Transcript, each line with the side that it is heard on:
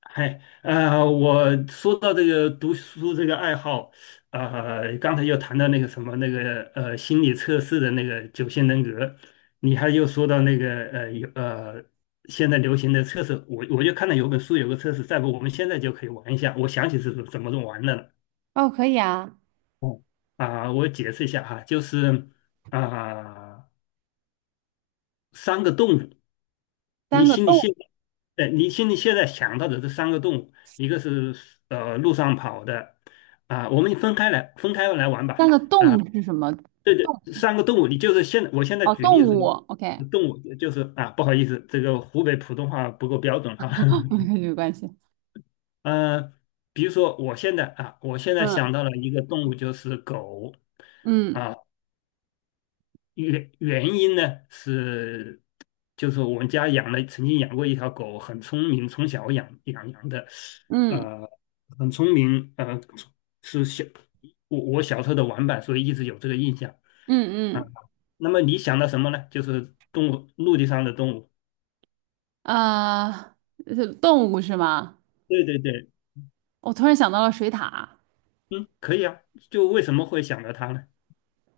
left: 嗨，我说到这个读书这个爱好，刚才又谈到那个什么那个心理测试的那个九型人格。你还又说到那个有现在流行的测试，我就看到有本书有个测试，再不我们现在就可以玩一下，我想起是怎么玩的了。
right: 哦，可以啊。
left: 啊、我解释一下哈，就是，啊、三个动物。你
right: 三个
left: 心里
right: 动，
left: 现在呃，你心里现在想到的这三个动物，一个是路上跑的。啊、我们分开来玩吧。
right: 三个动是什么？
left: 对
right: 动
left: 对，三个动物，你就是我现在
right: 哦，
left: 举例
right: 动
left: 子
right: 物。
left: 咯。
right: OK，
left: 动物就是啊，不好意思，这个湖北普通话不够标准哈。
right: 没有关系。
left: 呃，比如说我现在
right: 嗯
left: 想到了一个动物就是狗。
right: 嗯
left: 啊、原因呢是，就是我们家养了，曾经养过一条狗，很聪明，从小养的，
right: 嗯
left: 呃，很聪明，是小我小时候的玩伴，所以一直有这个印象
right: 嗯
left: 啊。
right: 嗯，
left: 那么你想到什么呢？就是动物，陆地上的动物。
right: 啊，动物是吗？
left: 对对对，
right: 我突然想到了水獭
left: 嗯，可以啊。就为什么会想到它呢？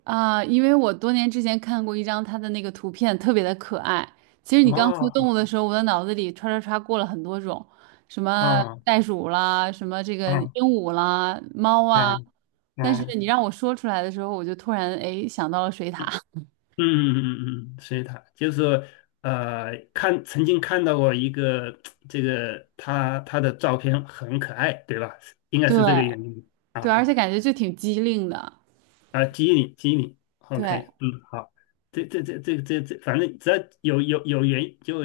right: 啊，因为我多年之前看过一张它的那个图片，特别的可爱。其实你刚说
left: 啊
right: 动物的时候，我的脑子里唰唰唰过了很多种，什么
left: 啊
right: 袋鼠啦，什么这个鹦
left: 啊
right: 鹉啦，猫
left: 啊
right: 啊。但是
left: 啊！
right: 你让我说出来的时候，我就突然哎想到了水獭。
left: 嗯嗯嗯嗯，嗯，所以他就是看曾经看到过一个这个他的照片很可爱，对吧？应该是这个
right: 对
left: 原因
right: 对，
left: 啊。
right: 而且感觉就挺机灵的。
left: 啊，激你激你
right: 对，
left: ，OK，嗯，好。这这这这这这，反正只要有有有原就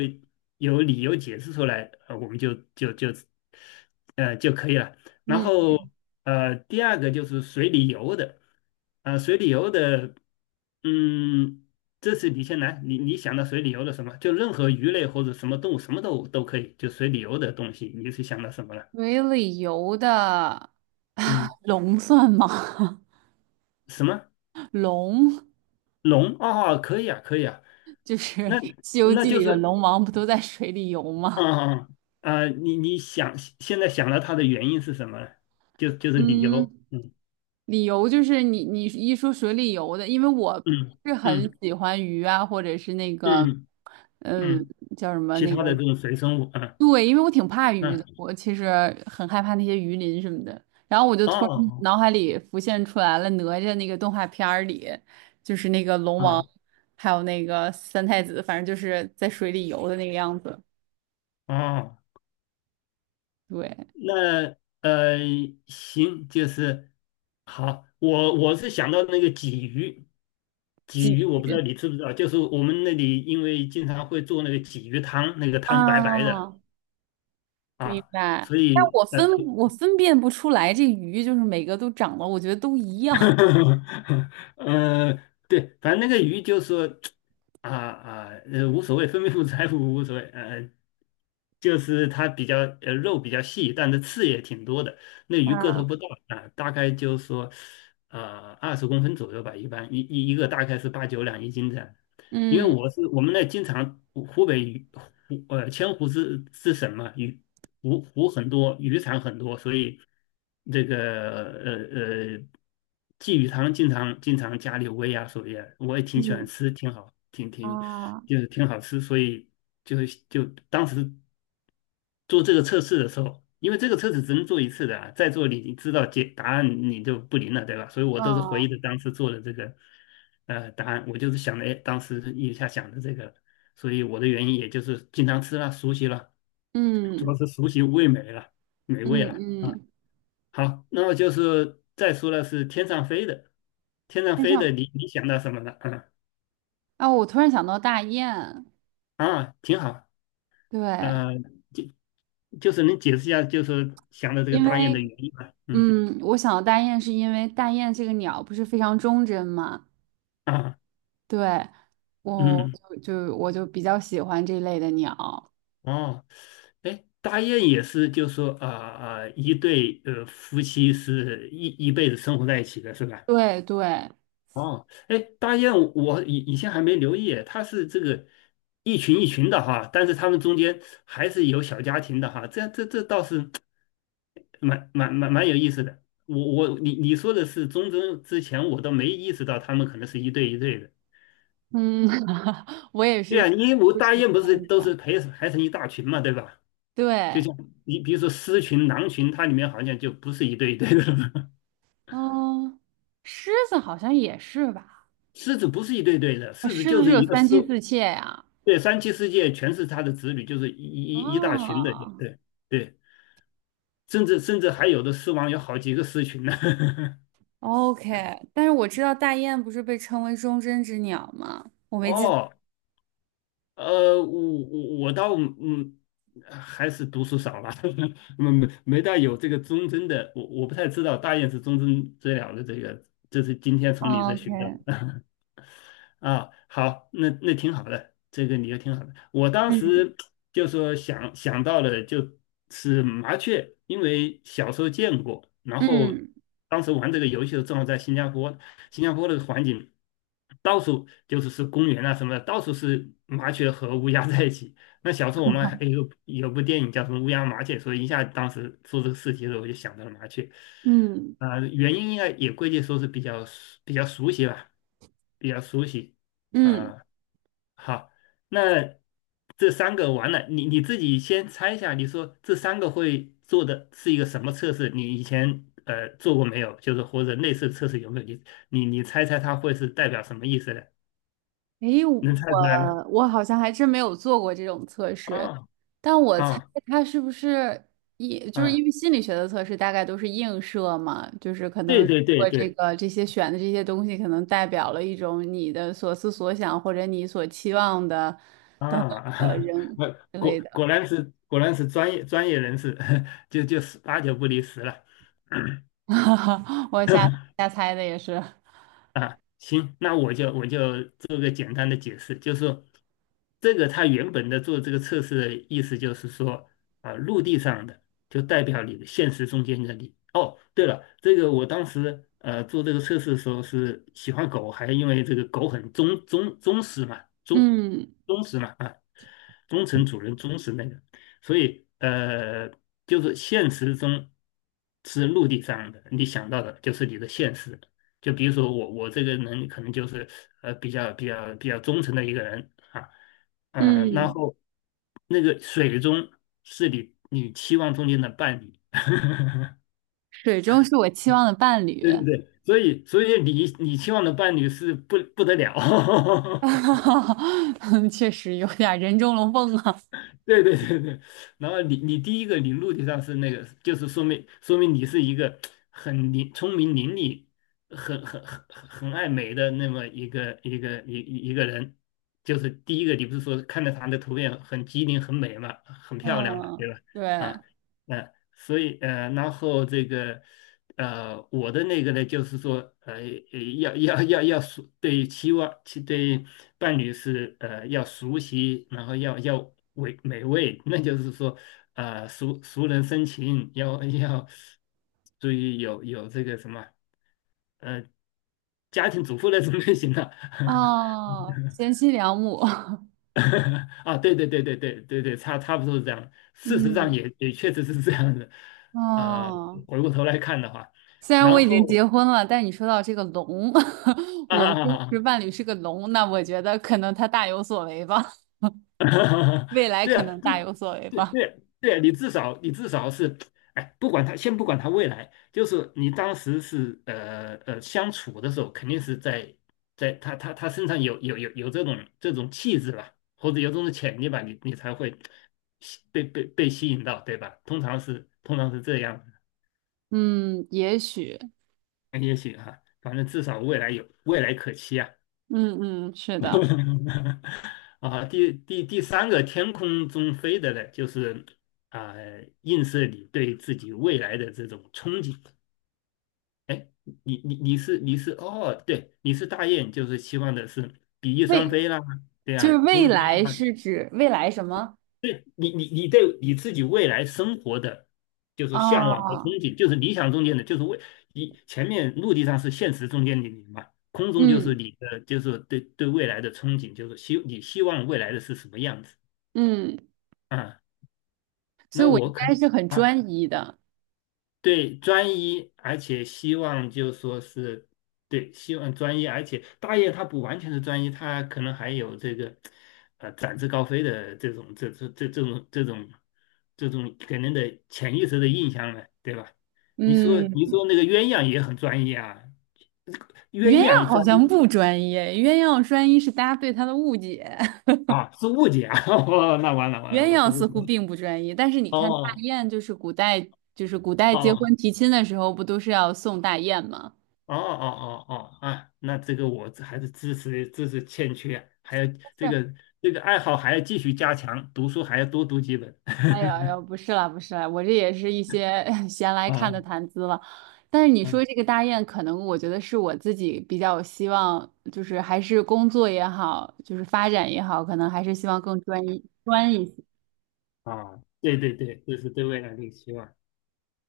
left: 有理由解释出来，我们就可以了。然
right: 嗯，
left: 后第二个就是水里游的。啊、水里游的，嗯，这次你先来，你想到水里游的什么？就任何鱼类或者什么动物，什么都可以，就水里游的东西，你是想到什么了？
right: 水里游的
left: 嗯，
right: 龙算吗？
left: 什么
right: 龙
left: 龙？哦，可以啊，可以啊。
right: 就是
left: 那
right: 《西游
left: 那
right: 记》
left: 就
right: 里的
left: 是
right: 龙王，不都在水里游
left: 啊
right: 吗？
left: 啊啊！你现在想到它的原因是什么了，是理由，
right: 嗯，
left: 嗯，
right: 理由就是你一说水里游的，因为我
left: 嗯
right: 不是
left: 嗯
right: 很喜欢鱼啊，或者是那个，
left: 嗯
right: 嗯，
left: 嗯，
right: 叫什么
left: 其
right: 那
left: 他
right: 个
left: 的这种水生物，嗯
right: 对，因为我挺怕鱼的，
left: 嗯，
right: 我其实很害怕那些鱼鳞什么的。然后我就突然嗯
left: 哦
right: 脑海里浮现出来了哪吒那个动画片儿里，就是那个龙王，
left: 哦
right: 还有那个三太子，反正就是在水里游的那个样子。
left: 哦。
right: 对，
left: 那呃行，就是好，我是想到那个鲫鱼。鲫鱼
right: 鲫
left: 我不知道
right: 鱼
left: 你知不知道，就是我们那里因为经常会做那个鲫鱼汤，那个汤白白的
right: 啊，明
left: 啊，
right: 白。
left: 所
right: 但
left: 以。
right: 我分我分辨不出来，这鱼就是每个都长得，我觉得都一样。
left: 呃，对，反正那个鱼就说啊啊，无所谓，分不分财富无所谓，就是它比较肉比较细，但是刺也挺多的。那
right: 啊，
left: 鱼个头 不大啊，大概就说20公分左右吧，一般一个大概是八九两一斤这样。因为
right: 嗯
left: 我是我们那经常湖北鱼千湖是什么鱼湖很多，鱼塘很多，所以这个鲫鱼汤经常经常家里煨啊，所以啊我也挺喜欢
right: 嗯
left: 吃，挺好，
right: 啊
left: 就是挺好吃，所以就就当时做这个测试的时候，因为这个测试只能做一次的啊，再做你知道解答案你就不灵了，对吧？所以我都是回忆的
right: 啊
left: 当时做的这个答案，我就是想的，哎，当时一下想的这个，所以我的原因也就是经常吃了，熟悉了。主要
right: 嗯
left: 是熟悉味美了，美味
right: 嗯
left: 了啊。
right: 嗯，
left: 好，那么就是再说了是天上飞的，天上
right: 那这
left: 飞的
right: 样
left: 你想到什么了？啊
right: 啊，我突然想到大雁。
left: 啊，挺好。
right: 对，
left: 呃，就就是能解释一下，就是想到这个
right: 因
left: 大雁的
right: 为
left: 原因吗？嗯
right: 嗯，我想到大雁是因为大雁这个鸟不是非常忠贞嘛，
left: 啊
right: 对，我
left: 嗯
right: 就就我就比较喜欢这类的鸟，
left: 哦，哎，大雁也是，就是说啊啊、一对夫妻是一辈子生活在一起的，是吧？
right: 对对，
left: 哦，哎，大雁，我以前还没留意，它是这个一群一群的哈，但是它们中间还是有小家庭的哈，这倒是蛮有意思的。我我你你说的是中贞之前，我都没意识到他们可能是一对一对的。
right: 嗯，我也
left: 对
right: 是
left: 啊，因为我
right: 不
left: 大
right: 喜
left: 雁不
right: 欢
left: 是
right: 们
left: 都是
right: 讲
left: 排成一大群嘛，对吧？就
right: 对，
left: 像你比如说狮群、狼群，它里面好像就不是一对一对的了。
right: 嗯，狮子好像也是吧，
left: 狮子不是一对对的，
right: 啊
left: 狮子
right: 狮子
left: 就
right: 是
left: 是
right: 有
left: 一个狮。
right: 三妻四妾呀，
left: 对，三妻四妾全是他的子女，就是一大群的，
right: 啊
left: 对对，甚至还有的狮王有好几个狮群呢。
right: ，OK，但是我知道大雁不是被称为忠贞之鸟吗？我没记
left: 哦，我倒，还是读书少吧。没大有这个忠贞的，我不太知道大雁是忠贞最了的这个，这是今天从你这学到
right: ，OK，
left: 的。啊，好，那挺好的，这个理由挺好的。我当
right: 嗯
left: 时就说想到了就是麻雀，因为小时候见过，然后
right: 嗯。
left: 当时玩这个游戏的时候正好在新加坡。新加坡的环境到处就是公园啊什么的，到处是麻雀和乌鸦在一起。那小时候我们还有部电影叫什么《乌鸦麻雀》，所以一下当时做这个事情的时候我就想到了麻雀。
right: 嗯
left: 啊、原因应该也归结说是比较熟悉吧，比较熟悉。
right: 嗯，
left: 啊、好，那这三个完了，你自己先猜一下，你说这三个会做的是一个什么测试？你以前做过没有？就是或者类似测试有没有？你猜猜它会是代表什么意思呢？
right: 诶，
left: 能猜出来吗？
right: 我好像还真没有做过这种测试，
left: 啊
right: 但我猜
left: 啊
right: 他是不是一就是
left: 啊！
right: 因为心理学的测试大概都是映射嘛，就是可
left: 对
right: 能
left: 对对
right: 我这
left: 对
right: 个这些选的这些东西可能代表了一种你的所思所想或者你所期望的
left: 啊。那
right: 之类
left: 果
right: 的，
left: 果然是果然是专业专业人士。就十八九不离十了。
right: 我瞎瞎猜的也是，
left: 啊，行，那我就做个简单的解释，就是说这个它原本的做这个测试的意思就是说，啊，陆地上的就代表你的现实中间的你。哦，对了，这个我当时做这个测试的时候是喜欢狗，还因为这个狗很忠实嘛，忠
right: 嗯
left: 忠实嘛啊，忠诚主人忠实那个，所以就是现实中是陆地上的，你想到的就是你的现实。就比如说我这个人可能就是比较忠诚的一个人啊。嗯、然
right: 嗯，
left: 后那个水中是你期望中间的伴侣，
right: 水中是我期望的伴侣，
left: 对对对，所以你期望的伴侣是不得了。
right: 确实有点人中龙凤啊。
left: 对对对对，然后你第一个你陆地上是那个，就是说明你是一个聪明伶俐、很爱美的那么一个人。就是第一个，你不是说看着他的图片很机灵、很美嘛，很漂亮嘛，
right: 嗯，
left: 对吧？
right: 对，
left: 啊，嗯，所以然后这个我的那个呢，就是说要熟。对期望对伴侣是要熟悉，然后要美味，那就是说熟能生情，要注意有这个什么呃家庭主妇那种类型的。
right: 哦，贤妻良母，
left: 啊，对对对对对对对，差不多是这样。事实上
right: 嗯，
left: 也确实是这样的。啊、
right: 哦，
left: 回过头来看的话，
right: 虽然我
left: 然
right: 已经
left: 后
right: 结婚了，但你说到这个龙，我的真实
left: 啊。
right: 伴侣是个龙，那我觉得可能他大有所为吧，
left: 哈 哈，
right: 未来
left: 对
right: 可
left: 啊，
right: 能
left: 不
right: 大有所为
left: 对
right: 吧，
left: 对对啊，你至少是，哎，不管他，先不管他未来，就是你当时是相处的时候，肯定是在他身上有这种气质吧，或者有这种潜力吧，你才会被吸引到，对吧？通常是这样
right: 嗯，也许，
left: 的，也许哈、反正至少未来可期啊。
right: 嗯嗯，是的，
left: 啊，第三个天空中飞的呢，就是啊、映射你对自己未来的这种憧憬。哎，你你你是你是哦，对，你是大雁，就是希望的是比翼双
right: 未，
left: 飞啦，对
right: 就
left: 啊，
right: 是
left: 中
right: 未
left: 飞
right: 来
left: 啦，
right: 是指未来什么？
left: 对你对你自己未来生活的，就是说向往和憧
right: 啊？
left: 憬，就是理想中间的，就是为你前面陆地上是现实中间的你嘛，空中就是
right: 嗯
left: 你的，就是对未来的憧憬，就是你希望未来的是什么样子
right: 嗯，
left: 啊？
right: 所
left: 那
right: 以我
left: 我
right: 应
left: 可
right: 该
left: 能。
right: 是很
left: 啊。
right: 专一的，
left: 对，专一，而且希望就说是，对，希望专一，而且大业它不完全是专一，它可能还有这个，展翅高飞的这种给人的潜意识的印象呢，对吧？你说
right: 嗯。
left: 你说那个鸳鸯也很专一啊，鸳
right: 鸳鸯
left: 鸯
right: 好
left: 专
right: 像
left: 一
right: 不专业，鸳鸯专一是大家对它的误解。
left: 啊是误解啊。哦，那完了完
right: 鸳
left: 了，我是
right: 鸯
left: 误
right: 似
left: 解
right: 乎
left: 了，
right: 并不专一，但是你看大
left: 哦
right: 雁，就是古代，就是古代结
left: 哦
right: 婚提亲的时候，不都是要送大雁吗？
left: 哦哦哦哦啊，那这个我还是知识欠缺啊，还有这
right: 但是，
left: 个这个爱好还要继续加强，读书还要多读几本。
right: 哎呀哎呀，不是啦，不是啦，我这也是一些 闲来看的
left: 啊
right: 谈资了。但是你
left: 啊
right: 说这个大雁，可能我觉得是我自己比较希望，就是还是工作也好，就是发展也好，可能还是希望更专一些
left: 啊！对对对，这是对未来的一个期望。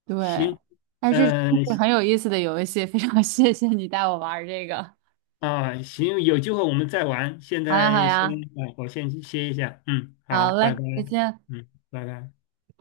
right: 对，
left: 行，
right: 哎，这真
left: 嗯、
right: 是很有意思的游戏，非常 谢谢你带我玩儿这个。
left: 啊行，有机会我们再玩。现
right: 好呀，好
left: 在先，
right: 呀，
left: 啊我先去歇一下。嗯，
right: 好
left: 好，拜
right: 嘞，
left: 拜。
right: 再见。
left: 嗯，拜拜。